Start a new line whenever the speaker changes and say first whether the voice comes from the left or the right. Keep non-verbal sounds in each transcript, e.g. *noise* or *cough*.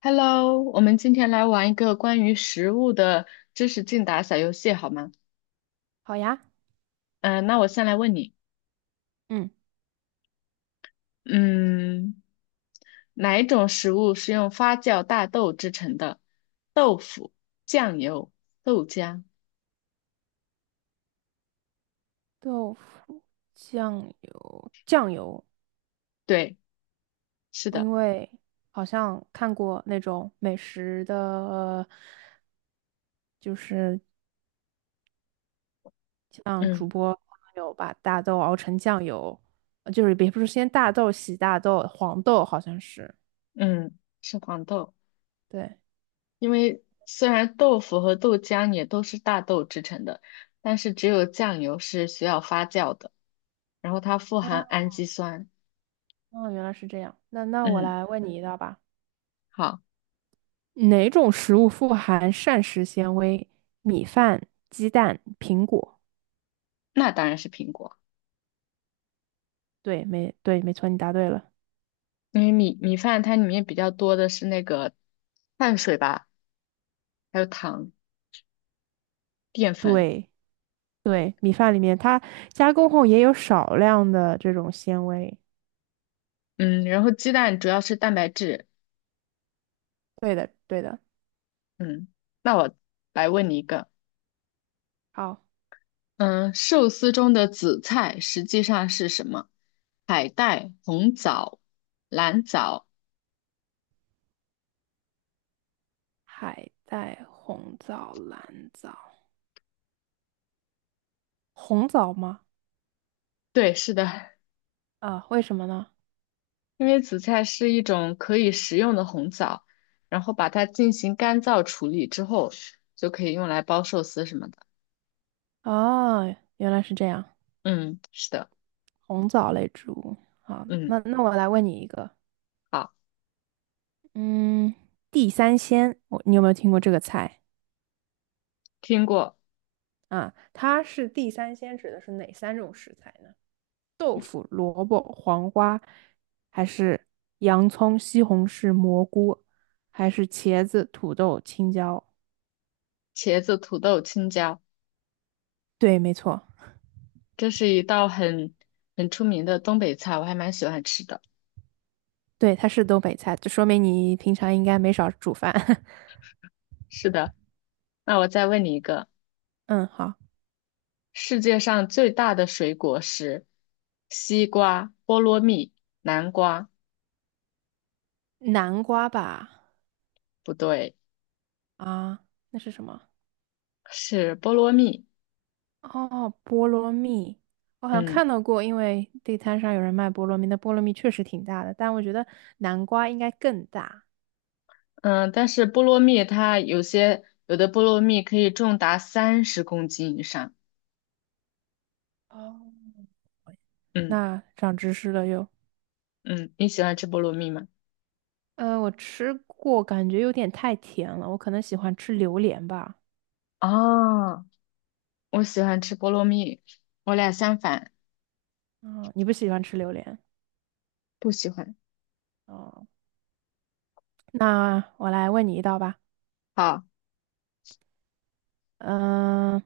left: Hello，我们今天来玩一个关于食物的知识竞答小游戏，好吗？
right: 好呀。
left: 嗯、那我先来问你，
right: 嗯，
left: 嗯，哪一种食物是用发酵大豆制成的？豆腐、酱油、豆浆。
right: 豆腐，酱油，
left: 对，是的，
right: 因为好像看过那种美食的，就是像主
left: 嗯
right: 播他们有把大豆熬成酱油，就是也不是先大豆洗大豆，黄豆好像是，
left: 嗯，是黄豆。
right: 对。
left: 因为虽然豆腐和豆浆也都是大豆制成的，但是只有酱油是需要发酵的，然后它富含氨
right: 哦，
left: 基酸。
right: 哦，原来是这样。那我
left: 嗯，
right: 来问你一道吧，
left: 好，
right: 哪种食物富含膳食纤维？米饭、鸡蛋、苹果。
left: 那当然是苹果。
right: 对，没错，你答对了。
left: 因为米饭它里面比较多的是那个碳水吧，还有糖、淀粉，
right: 对。对，米饭里面它加工后也有少量的这种纤维。
left: 嗯，然后鸡蛋主要是蛋白质，
right: 对的，对的。
left: 嗯，那我来问你一个，
right: 好，
left: 嗯，寿司中的紫菜实际上是什么？海带、红枣、蓝藻，
right: 海带、红枣、蓝枣，红枣吗？
left: 对，是的，
right: 啊，为什么呢？
left: 因为紫菜是一种可以食用的红枣，然后把它进行干燥处理之后，就可以用来包寿司什么的，
right: 啊，原来是这样，
left: 嗯，是的，
right: 红枣类植物。好，
left: 嗯，
right: 那我来问你一个。
left: 好，
right: 嗯，地三鲜，你有没有听过这个菜？
left: 听过。
right: 啊？它是地三鲜指的是哪三种食材呢？豆腐、萝卜、黄瓜，还是洋葱、西红柿、蘑菇，还是茄子、土豆、青椒？
left: 茄子、土豆、青椒，
right: 对，没错。
left: 这是一道很出名的东北菜，我还蛮喜欢吃的。
right: 对，它是东北菜，就说明你平常应该没少煮饭。*laughs*
left: 是的，那我再问你一个，
right: 嗯，好，
left: 世界上最大的水果是西瓜、菠萝蜜、南瓜，
right: 南瓜吧？
left: 不对，
right: 啊，那是什么？
left: 是菠萝蜜。
right: 哦，菠萝蜜，我好像
left: 嗯
right: 看到过，因为地摊上有人卖菠萝蜜，那菠萝蜜确实挺大的，但我觉得南瓜应该更大。
left: 嗯，但是菠萝蜜它有的菠萝蜜可以重达30公斤以上。
right: 哦，
left: 嗯
right: 那长知识了又。
left: 嗯，你喜欢吃菠萝蜜吗？
right: 我吃过，感觉有点太甜了，我可能喜欢吃榴莲吧。
left: 哦，我喜欢吃菠萝蜜，我俩相反，
right: 啊、你不喜欢吃榴莲？
left: 不喜欢。
right: 哦，那我来问你一道吧。
left: 好。
right: 嗯、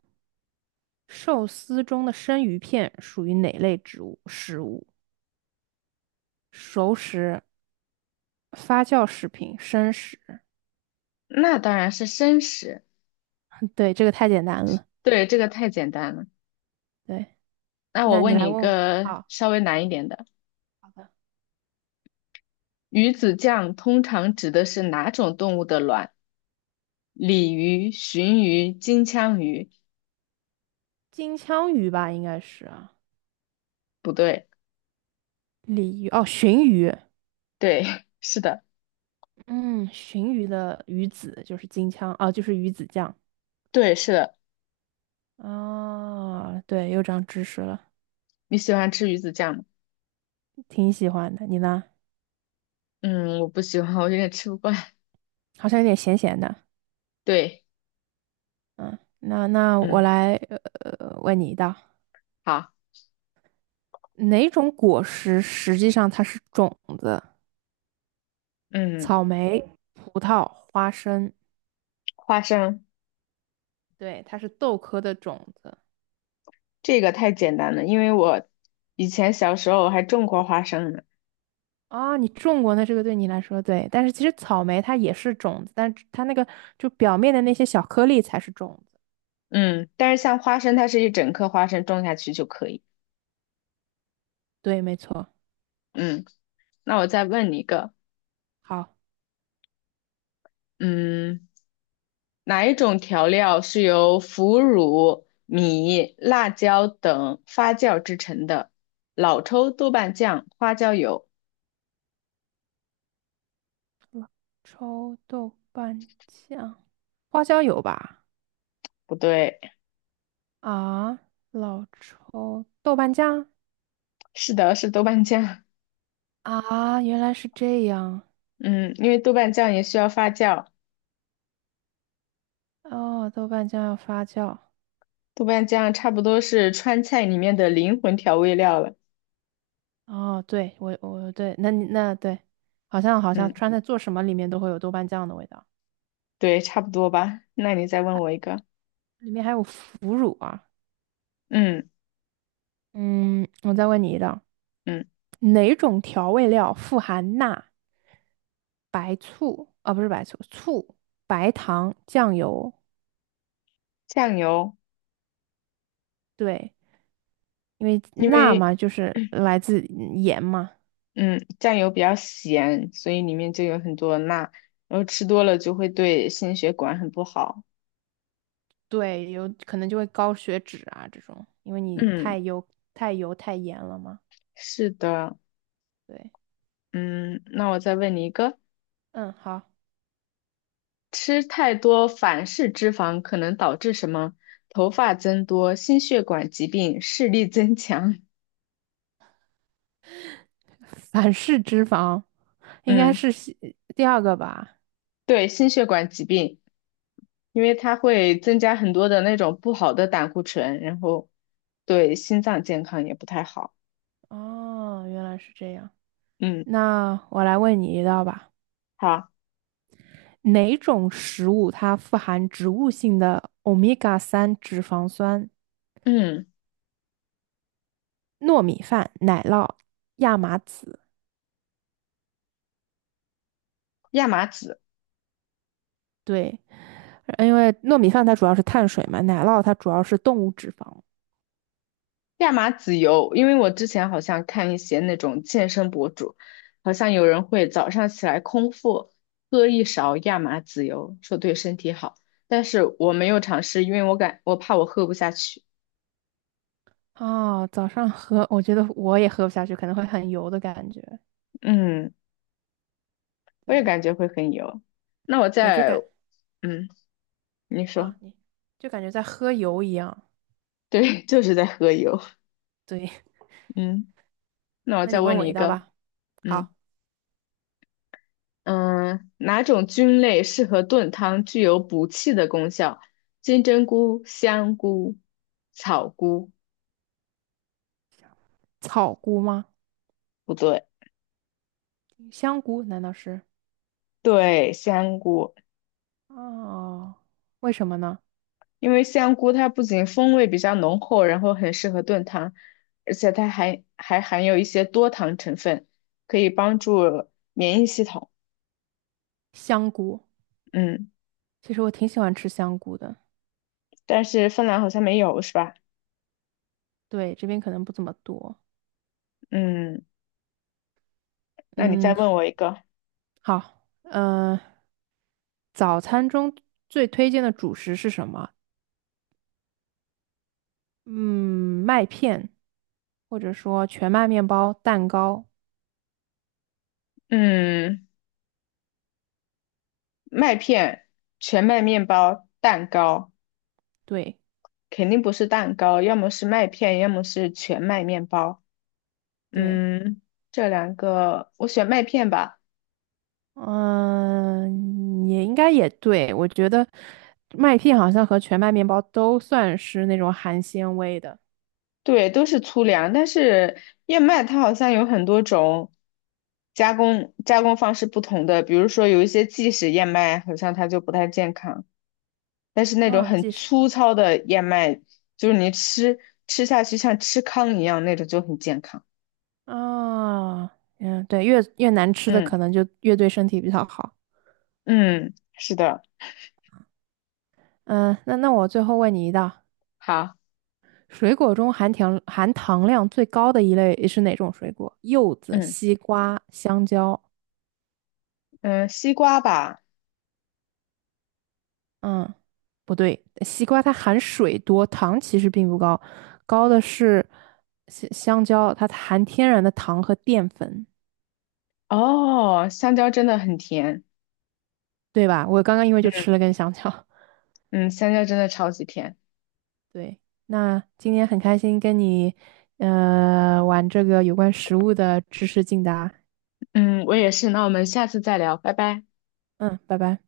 right: 寿司中的生鱼片属于哪类植物食物？熟食、发酵食品、生食。
left: 那当然是生食。
right: 嗯对，这个太简单了。
left: 对，这个太简单了。
right: 对，
left: 那我
right: 那你
left: 问你
right: 来
left: 一
right: 问我。
left: 个
right: 好，
left: 稍微难一点的，
right: 好的。
left: 鱼子酱通常指的是哪种动物的卵？鲤鱼、鲟鱼、金枪鱼？
right: 金枪鱼吧，应该是啊。
left: 不对，
right: 鲤鱼哦，鲟鱼。
left: 对，*laughs* 是的，
right: 嗯，鲟鱼的鱼子就是金枪，哦，就是鱼子酱。
left: 对，是的。
right: 哦，对，又长知识了。
left: 你喜欢吃鱼子酱吗？
right: 挺喜欢的。你呢？
left: 嗯，我不喜欢，我有点吃不惯。
right: 好像有点咸咸的。
left: 对，
right: 嗯，那我
left: 嗯，
right: 来问你一道，
left: 好，
right: 哪种果实实际上它是种子？
left: 嗯，
right: 草莓、葡萄、花生。
left: 花生
right: 对，它是豆科的种子。
left: 这个太简单了，因为我以前小时候还种过花生呢。
right: 啊，你种过，那这个对你来说对，但是其实草莓它也是种子，但是它那个就表面的那些小颗粒才是种子。
left: 嗯，但是像花生，它是一整颗花生种下去就可以。
right: 对，没错。
left: 嗯，那我再问你一个，
right: 好，
left: 嗯，哪一种调料是由腐乳、米、辣椒等发酵制成的？老抽、豆瓣酱、花椒油？
right: 老抽、豆瓣酱、花椒油吧。
left: 不对，
right: 啊，老抽、豆瓣酱，
left: 是的，是豆瓣酱。
right: 啊，原来是这样。
left: 嗯，因为豆瓣酱也需要发酵，
right: 哦，豆瓣酱要发酵。
left: 豆瓣酱差不多是川菜里面的灵魂调味料了。
right: 哦，对，我对，那你那对，好像好
left: 嗯，
right: 像川菜做什么里面都会有豆瓣酱的味道，
left: 对，差不多吧。那你再问我一个，
right: 里面还有腐乳啊。
left: 嗯
right: 嗯，我再问你一道，
left: 嗯，
right: 哪种调味料富含钠、白醋啊，不是白醋，醋、白糖、酱油？
left: 酱油，
right: 对，因为
left: 因
right: 钠
left: 为。
right: 嘛，就是来自盐嘛。
left: 嗯，酱油比较咸，所以里面就有很多钠，然后吃多了就会对心血管很不好。
right: 对，有可能就会高血脂啊这种，因为你
left: 嗯，
right: 太油、太油、太盐了嘛。
left: 是的，
right: 对，
left: 嗯，那我再问你一个，
right: 嗯，好，
left: 吃太多反式脂肪可能导致什么？头发增多、心血管疾病、视力增强。
right: 反式脂肪应该
left: 嗯，
right: 是第二个吧？
left: 对，心血管疾病，因为它会增加很多的那种不好的胆固醇，然后对心脏健康也不太好。
right: 哦，原来是这样。
left: 嗯，
right: 那我来问你一道吧，
left: 好，
right: 哪种食物它富含植物性的欧米伽三脂肪酸？
left: 嗯，
right: 糯米饭、奶酪、亚麻籽。
left: 亚麻籽。
right: 对，因为糯米饭它主要是碳水嘛，奶酪它主要是动物脂肪。
left: 亚麻籽油，因为我之前好像看一些那种健身博主，好像有人会早上起来空腹喝一勺亚麻籽油，说对身体好。但是我没有尝试，因为我怕我喝不下去。
right: 哦，早上喝，我觉得我也喝不下去，可能会很油的感觉。
left: 嗯，我也
right: 对。
left: 感觉会很油。那我
right: 对，
left: 再，嗯，你说，
right: 啊，你就感觉在喝油一样。
left: 对，*laughs* 就是在喝油。
right: 对。
left: 嗯，那
right: *laughs*
left: 我
right: 那
left: 再
right: 你问
left: 问
right: 我
left: 你一
right: 一道
left: 个，
right: 吧。
left: 嗯。
right: 好，
left: 嗯，哪种菌类适合炖汤，具有补气的功效？金针菇、香菇、草菇，
right: 草菇吗？
left: 不对，
right: 香菇难道是？
left: 对，香菇，
right: 哦，为什么呢？
left: 因为香菇它不仅风味比较浓厚，然后很适合炖汤，而且它还含有一些多糖成分，可以帮助免疫系统。
right: 香菇，
left: 嗯，
right: 其实我挺喜欢吃香菇的。
left: 但是芬兰好像没有，是吧？
right: 对，这边可能不怎么多。
left: 嗯，那你再
right: 嗯，
left: 问我一个。
right: 好，早餐中最推荐的主食是什么？嗯，麦片，或者说全麦面包、蛋糕。
left: 嗯，麦片、全麦面包、蛋糕。
right: 对。
left: 肯定不是蛋糕，要么是麦片，要么是全麦面包。
right: 对，
left: 嗯，这两个我选麦片吧。
right: 嗯，也应该也对。我觉得麦片好像和全麦面包都算是那种含纤维的。
left: 对，都是粗粮，但是燕麦它好像有很多种加工方式不同的，比如说有一些即食燕麦，好像它就不太健康，但是那种
right: 啊，
left: 很
right: 即使
left: 粗糙的燕麦，就是吃下去像吃糠一样那种就很健康。
right: 啊，嗯，对，越难吃的
left: 嗯
right: 可能就越对身体比较好。
left: 嗯，是的，
right: 嗯，那我最后问你一道，
left: 好，
right: 水果中含糖量最高的一类是哪种水果？柚子、
left: 嗯
right: 西瓜、香蕉。
left: 嗯，西瓜吧。
right: 嗯，不对，西瓜它含水多，糖其实并不高，高的是香蕉，它含天然的糖和淀粉，
left: 哦，香蕉真的很甜，
right: 对吧？我刚刚因为就吃了根香蕉。*laughs*
left: 嗯，香蕉真的超级甜，
right: 对，那今天很开心跟你玩这个有关食物的知识竞答。
left: 嗯，我也是，那我们下次再聊，拜拜。
right: 嗯，拜拜。